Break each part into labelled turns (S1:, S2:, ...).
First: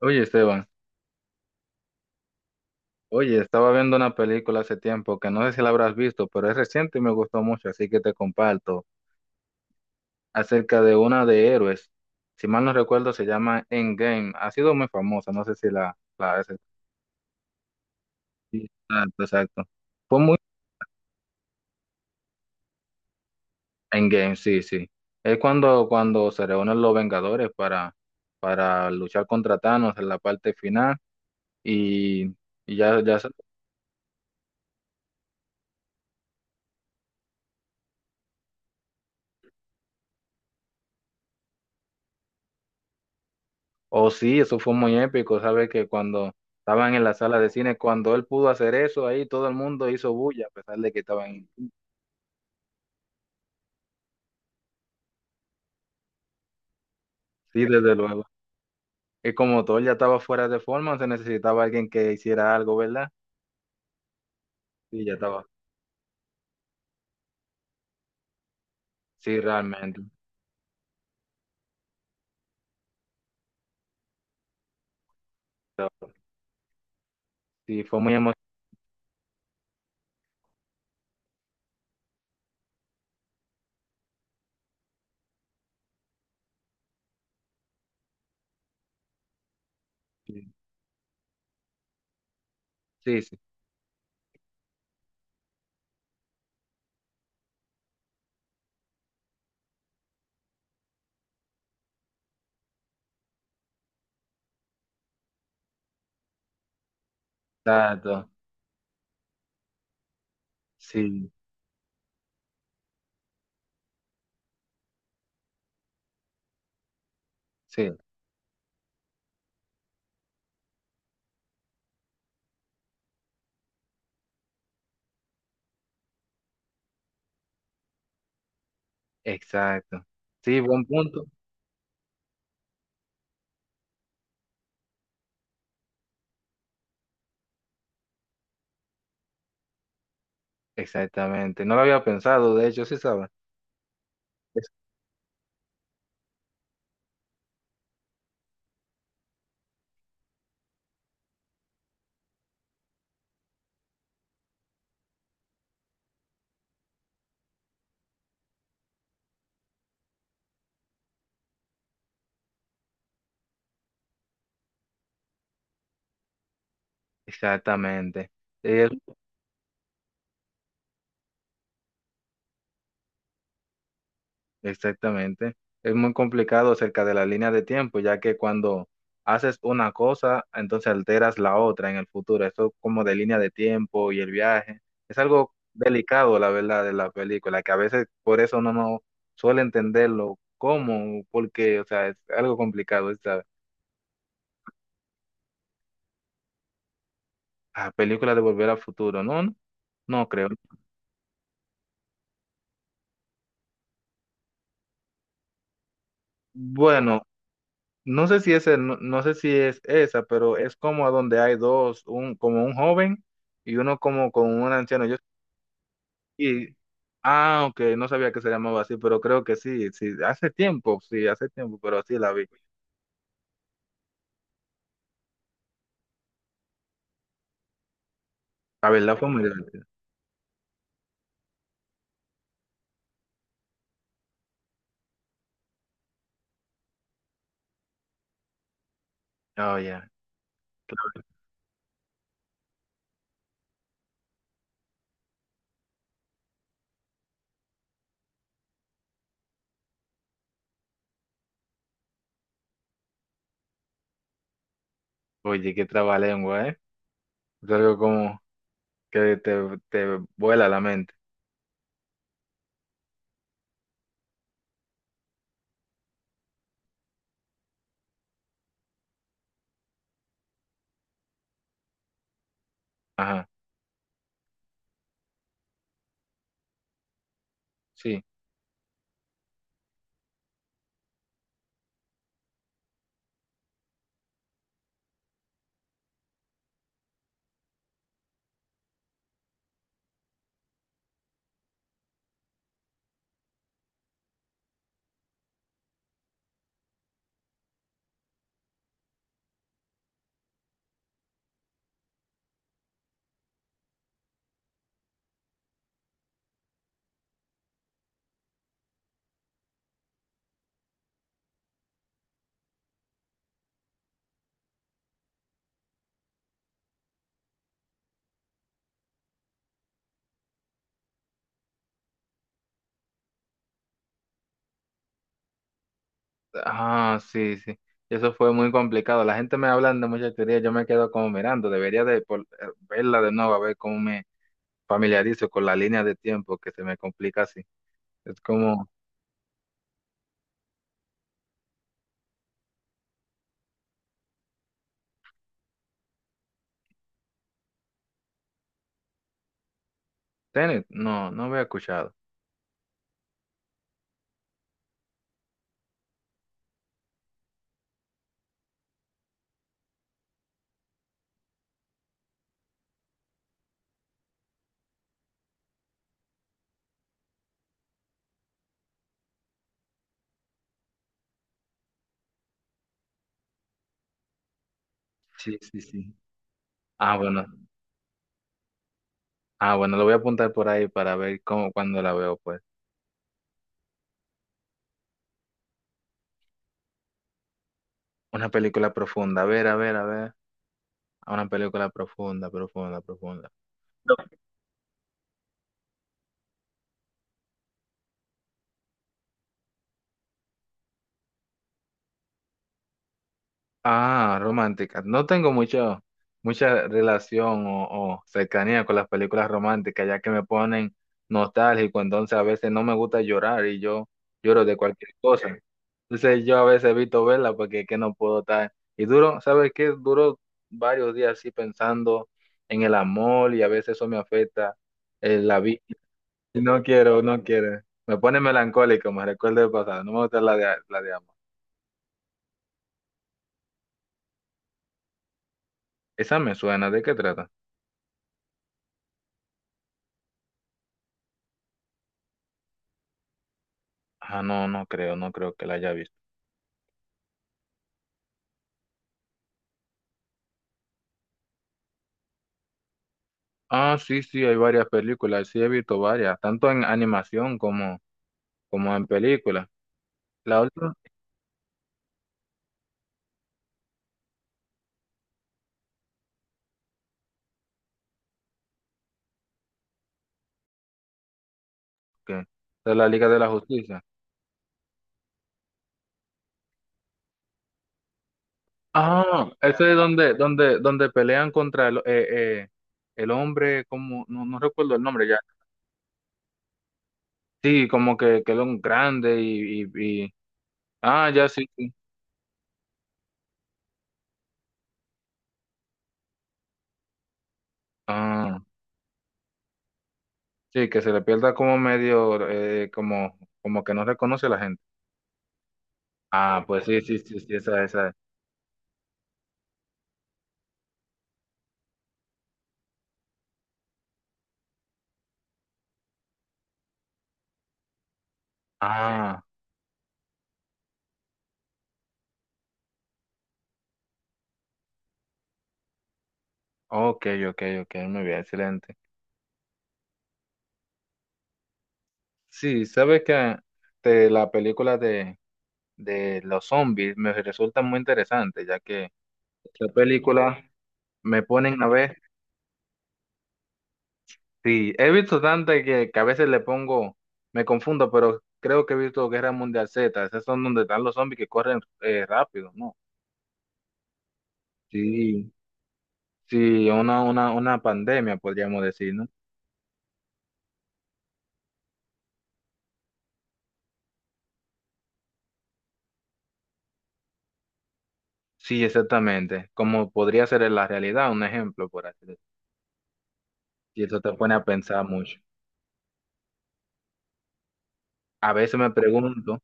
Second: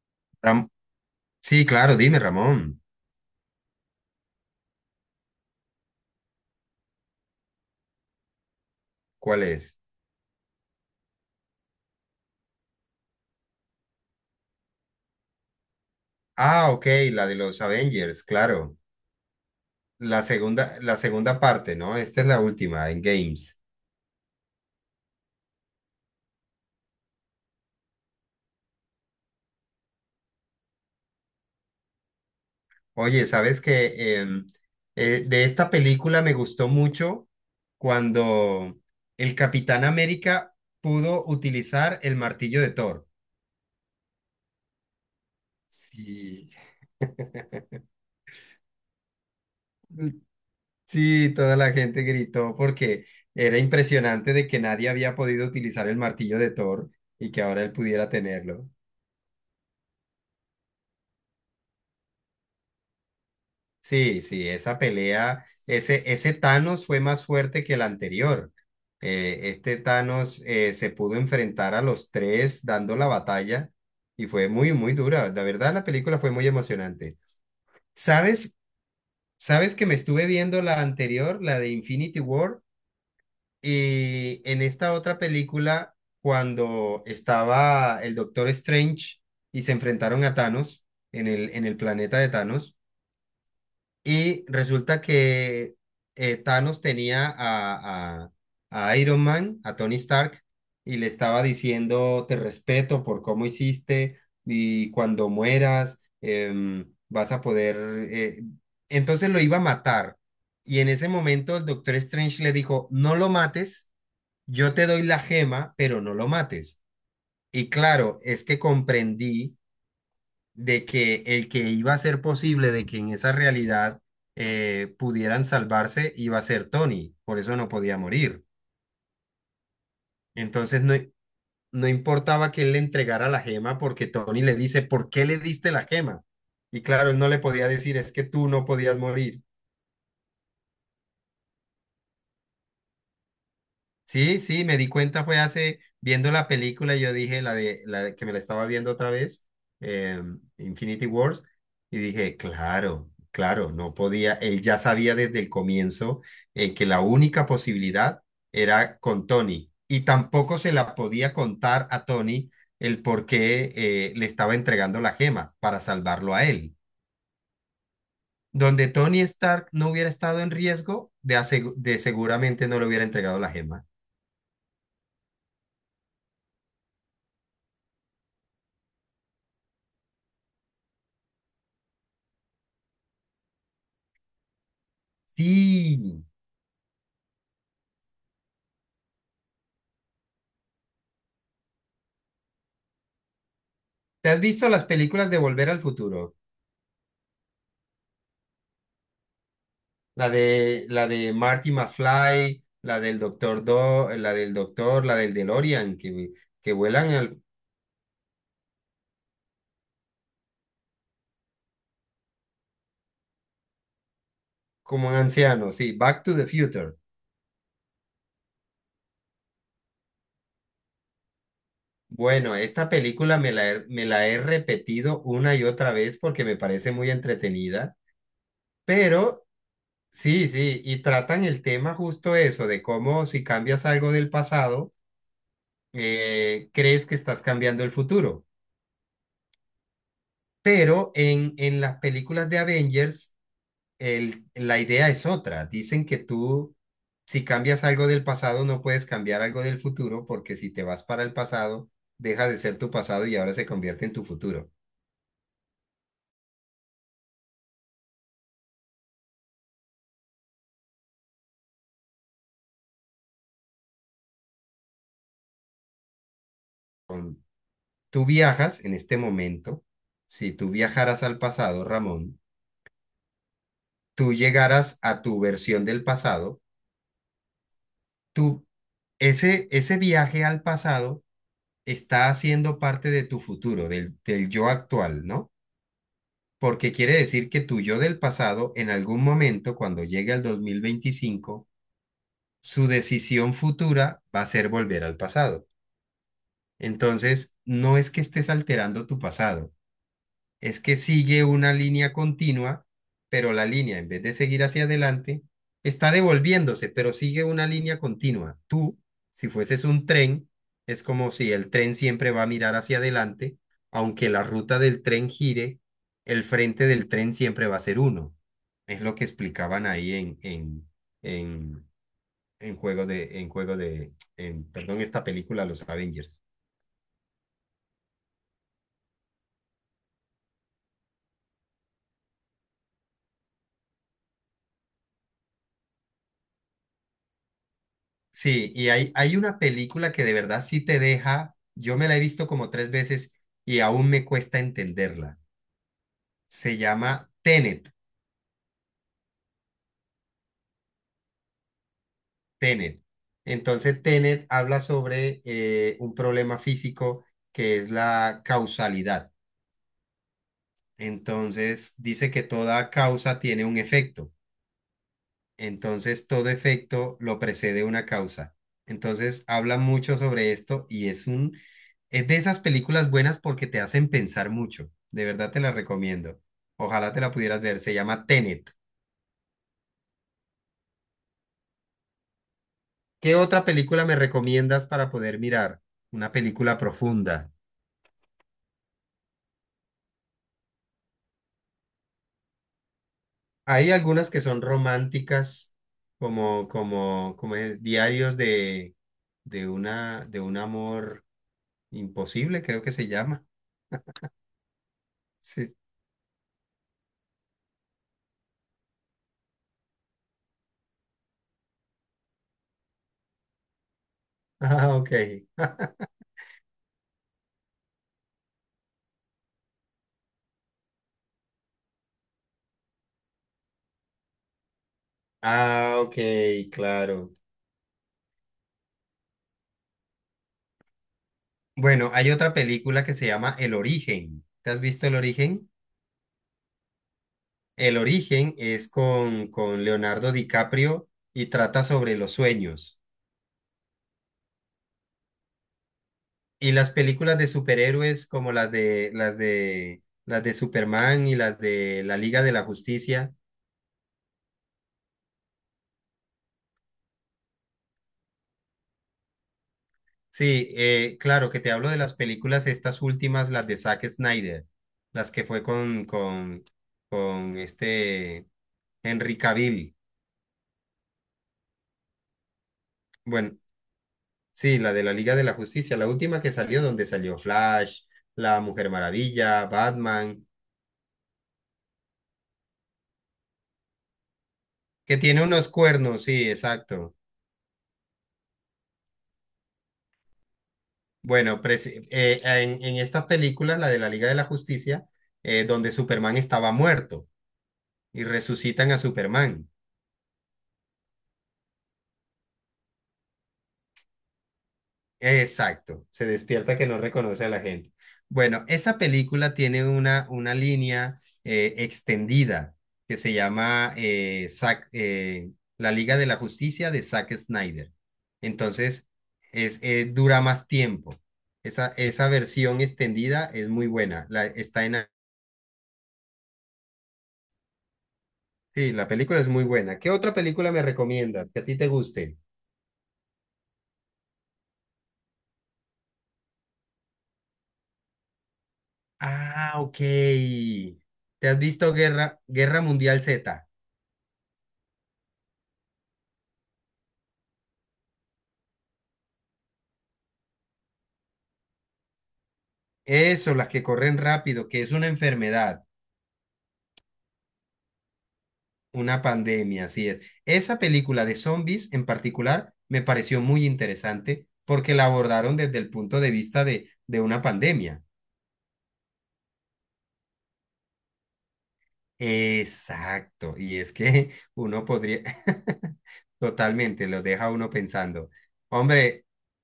S1: Oye, Esteban,
S2: Ram- sí, claro, dime, Ramón.
S1: oye, estaba viendo una película hace tiempo que no sé si la habrás visto, pero es reciente y me gustó mucho, así que te comparto
S2: ¿Cuál es?
S1: acerca de una de héroes. Si mal no recuerdo, se llama Endgame. Ha sido muy famosa, no sé si la has
S2: Ah, ok, la de los Avengers,
S1: Sí,
S2: claro.
S1: exacto, exacto. Fue muy
S2: La segunda parte, ¿no? Esta es la última, en Games.
S1: Endgame, sí, sí. Es cuando, cuando se reúnen los Vengadores para luchar contra Thanos en la parte final y, y ya, ya.
S2: Oye, ¿sabes que de esta película me gustó mucho cuando el Capitán América pudo utilizar el martillo de Thor?
S1: Oh, sí, eso fue muy épico, ¿sabes? Que cuando
S2: Sí,
S1: estaban en la sala de cine, cuando él pudo hacer eso, ahí todo el mundo hizo bulla, a pesar de que estaban
S2: sí, toda
S1: en...
S2: la gente gritó porque era impresionante de que nadie había podido utilizar el martillo de Thor y que ahora
S1: Sí,
S2: él
S1: desde
S2: pudiera
S1: luego.
S2: tenerlo.
S1: Y como todo ya estaba fuera de forma, se necesitaba alguien que hiciera algo, ¿verdad?
S2: Sí, sí, esa
S1: Sí, ya estaba.
S2: pelea, ese Thanos fue más fuerte que el anterior.
S1: Sí,
S2: Este
S1: realmente.
S2: Thanos se pudo enfrentar a los tres dando la batalla y fue muy, muy dura. La verdad, la película fue muy emocionante.
S1: Sí, fue muy emocionante.
S2: ¿Sabes? ¿Sabes que me estuve viendo la anterior, la de Infinity War? Y en esta otra película, cuando estaba el Doctor Strange y se enfrentaron a
S1: Sí,
S2: Thanos en el planeta de Thanos.
S1: sí,
S2: Y resulta que Thanos tenía a Iron Man, a Tony Stark, y le estaba diciendo, te respeto por cómo hiciste y cuando mueras vas a poder...
S1: exacto.
S2: eh". Entonces lo iba a matar. Y en ese
S1: Sí,
S2: momento el Doctor Strange le dijo, no lo mates, yo te doy la gema, pero no lo mates. Y
S1: sí,
S2: claro, es que comprendí de que el que iba a ser posible de que en esa realidad pudieran salvarse iba a ser Tony, por eso no podía morir.
S1: exacto. Sí,
S2: Entonces
S1: buen
S2: no,
S1: punto.
S2: no importaba que él le entregara la gema porque Tony le dice, ¿por qué le diste la gema? Y claro, él no le podía decir, es que tú no podías morir.
S1: Exactamente. No lo había pensado, de hecho, sí, ¿sabes?
S2: Sí, sí,
S1: Es-
S2: me di cuenta fue hace, viendo la película, yo dije que me la estaba viendo otra vez, eh, Infinity Wars, y dije, claro, claro, no podía, él ya sabía desde el comienzo, que la única posibilidad era con Tony, y tampoco se la podía contar a Tony el por qué le estaba entregando la gema para salvarlo a él.
S1: exactamente. Eh,
S2: Donde Tony Stark no hubiera estado en riesgo, de, de seguramente no le hubiera entregado la gema.
S1: Exactamente. Es muy complicado acerca de la línea de tiempo, ya que cuando haces una cosa, entonces alteras la otra en el futuro. Eso como de línea de tiempo y el viaje. Es algo
S2: Sí.
S1: delicado, la verdad, de la película, que a veces por eso uno no suele entenderlo cómo, porque, o sea, es algo complicado esta
S2: ¿Te has visto las películas de Volver al Futuro?
S1: ah, película de Volver al Futuro, ¿no? No, no creo.
S2: La de Marty McFly, la del Doctor Do, la del Doctor, la del DeLorean, que, que vuelan
S1: Bueno.
S2: al-
S1: No sé si es el- no, no sé si es esa, pero es como a donde hay dos, un como un joven y uno como con un anciano.
S2: como
S1: Yo
S2: ancianos, sí, Back to the
S1: y
S2: Future.
S1: ah, ok, no sabía que se llamaba así, pero creo que sí, sí, hace tiempo, pero sí la vi.
S2: Bueno, esta película me la, me la he repetido una y otra vez porque me parece muy entretenida,
S1: La verdad fue muy
S2: pero
S1: divertida.
S2: sí, sí, y tratan el tema justo eso, de cómo si cambias algo del pasado, crees que estás cambiando el futuro.
S1: Oh, ya.
S2: Pero en las películas de Avengers, el, la idea es otra. Dicen que tú, si cambias algo del pasado, no puedes cambiar algo del futuro, porque si te vas para el pasado, deja de ser tu pasado y ahora se convierte en tu futuro.
S1: Oye, qué trabalengua, ¿eh? Es algo como que te vuela la mente.
S2: Con- Tú viajas en este momento. Si tú viajaras al pasado, Ramón,
S1: Ajá,
S2: tú llegaras a tu versión del pasado,
S1: sí.
S2: tú, ese viaje al pasado está haciendo parte de tu futuro, del yo actual, ¿no? Porque quiere decir que tu yo del pasado, en algún momento, cuando llegue al 2025, su decisión futura va a ser volver al pasado. Entonces, no es que estés alterando tu pasado, es que sigue una línea continua, pero la línea, en vez de seguir hacia adelante, está devolviéndose, pero sigue una línea continua. Tú, si fueses un tren, es como si el tren siempre va a mirar hacia adelante, aunque la ruta del tren gire, el frente del tren siempre va a ser uno. Es lo que explicaban ahí en, en perdón, esta película, Los Avengers.
S1: Ah, sí, sí. Eso fue muy complicado. La gente me habla de muchas teorías, yo me quedo como mirando. Debería de por- verla de nuevo a ver cómo me familiarizo con la línea de tiempo que se me complica así. Es
S2: Sí,
S1: como,
S2: y hay una película que de verdad sí te deja, yo me la he visto como tres veces y aún me cuesta entenderla. Se llama Tenet,
S1: Tenet, no, no había escuchado.
S2: Tenet. Entonces Tenet habla sobre un problema físico que es la causalidad. Entonces dice que toda causa tiene un efecto. Entonces, todo efecto lo precede una causa. Entonces, habla mucho sobre esto y es un, es de esas películas buenas porque te hacen pensar mucho. De verdad
S1: Sí,
S2: te la
S1: sí, sí.
S2: recomiendo. Ojalá
S1: Ah,
S2: te la
S1: bueno,
S2: pudieras ver. Se llama Tenet.
S1: ah, bueno, lo voy a apuntar por ahí para ver cómo, cuando la veo, pues.
S2: ¿Qué otra película me recomiendas para poder mirar? Una película profunda.
S1: Una película profunda, a ver, a ver, a ver. Una película profunda, profunda, profunda.
S2: Hay algunas que son románticas, como es, diarios de una, de un amor imposible, creo que se llama.
S1: Ah, romántica. No tengo
S2: Sí.
S1: mucho, mucha relación o cercanía con las películas románticas, ya que me ponen nostálgico, entonces a veces no me gusta llorar y yo lloro de
S2: Ah,
S1: cualquier
S2: ok.
S1: cosa. Ok. Entonces yo a veces evito verla porque es que no puedo estar. Y duro, ¿sabes qué? Duro varios días así pensando en el amor y a veces eso me afecta la vida.
S2: Ah, ok,
S1: No quiero,
S2: claro.
S1: no quiero. Me pone melancólico, me recuerda el pasado. No me gusta la de amor.
S2: Bueno, hay otra película que se llama El Origen. ¿Te has visto El Origen?
S1: Esa me suena, ¿de qué trata?
S2: El Origen es con Leonardo DiCaprio y trata sobre los sueños.
S1: Ah, no, no creo, no creo que la haya visto.
S2: Y las películas de superhéroes como las de Superman y las de la Liga de la Justicia.
S1: Ah, sí, sí, hay varias películas, sí he visto varias, tanto en animación como, como en películas. La
S2: Sí,
S1: última,
S2: claro que te hablo de las películas estas últimas, las de Zack Snyder, las que fue con con este Henry Cavill.
S1: ¿qué? De la Liga de la
S2: Bueno,
S1: Justicia.
S2: sí, la de la Liga de la Justicia, la última que salió, donde salió Flash, la Mujer
S1: Ah,
S2: Maravilla,
S1: ese es donde,
S2: Batman,
S1: donde pelean contra el hombre, como, no, no recuerdo el
S2: que
S1: nombre ya.
S2: tiene unos cuernos, sí, exacto.
S1: Sí, como que era un grande y- ah, ya
S2: Bueno,
S1: sí, sí.
S2: en esta película, la de la Liga de la Justicia, donde Superman estaba muerto y
S1: Ah,
S2: resucitan a Superman.
S1: sí, que se le pierda como medio, como, como que no reconoce a la gente.
S2: Exacto, se
S1: Ah,
S2: despierta
S1: pues
S2: que no
S1: sí, sí, sí,
S2: reconoce a
S1: sí,
S2: la
S1: esa,
S2: gente.
S1: esa.
S2: Bueno, esa película tiene una línea extendida que se llama La Liga de la Justicia de Zack Snyder. Entonces,
S1: Ah.
S2: es, dura más tiempo. Esa versión extendida es muy buena. La, está en,
S1: Ok, ok, ok, muy bien,
S2: sí,
S1: excelente.
S2: la película es muy buena. ¿Qué otra película me recomiendas que a ti te guste?
S1: Sí, sabes que te- la película de los zombies me resulta muy interesante, ya que
S2: Ah,
S1: esa
S2: ok.
S1: película me
S2: ¿Te has
S1: ponen a
S2: visto
S1: ver,
S2: Guerra, Guerra Mundial Z?
S1: sí, he visto tantas que a veces le pongo, me confundo, pero creo que he visto Guerra Mundial Z, esas son donde están los zombies que corren rápido, ¿no?
S2: Eso, las que corren rápido, que es una
S1: Sí,
S2: enfermedad,
S1: sí, una pandemia, podríamos decir,
S2: una
S1: ¿no?
S2: pandemia, así es. Esa película de zombies en particular me pareció muy interesante porque la abordaron desde el punto de vista de una pandemia.
S1: Sí, exactamente, como podría ser en la realidad, un ejemplo, por así decirlo.
S2: Exacto, y es
S1: Y eso
S2: que
S1: te pone a
S2: uno
S1: pensar
S2: podría,
S1: mucho.
S2: totalmente, lo deja a uno pensando.
S1: A veces me
S2: Hombre,
S1: pregunto,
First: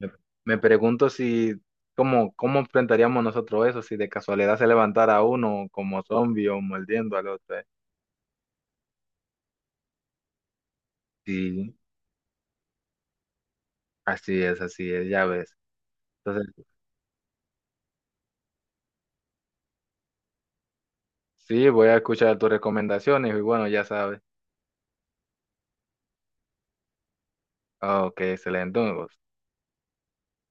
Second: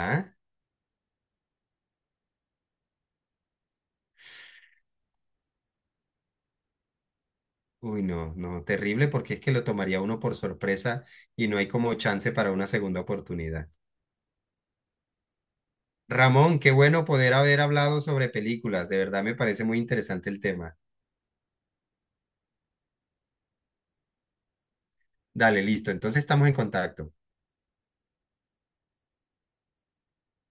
S1: me, me pregunto si, cómo, cómo enfrentaríamos nosotros eso, si de casualidad se levantara uno como zombie o mordiendo al otro. ¿Eh?
S2: uy, no, no, terrible porque es que lo tomaría uno por sorpresa y no hay
S1: Sí,
S2: como chance para una segunda oportunidad.
S1: así es, ya ves. Entonces,
S2: Ramón, qué bueno poder haber hablado sobre películas. De verdad me parece muy interesante el tema.
S1: sí, voy a escuchar tus recomendaciones y bueno, ya sabes.
S2: Dale, listo. Entonces estamos en contacto.
S1: Ah, ok, excelente.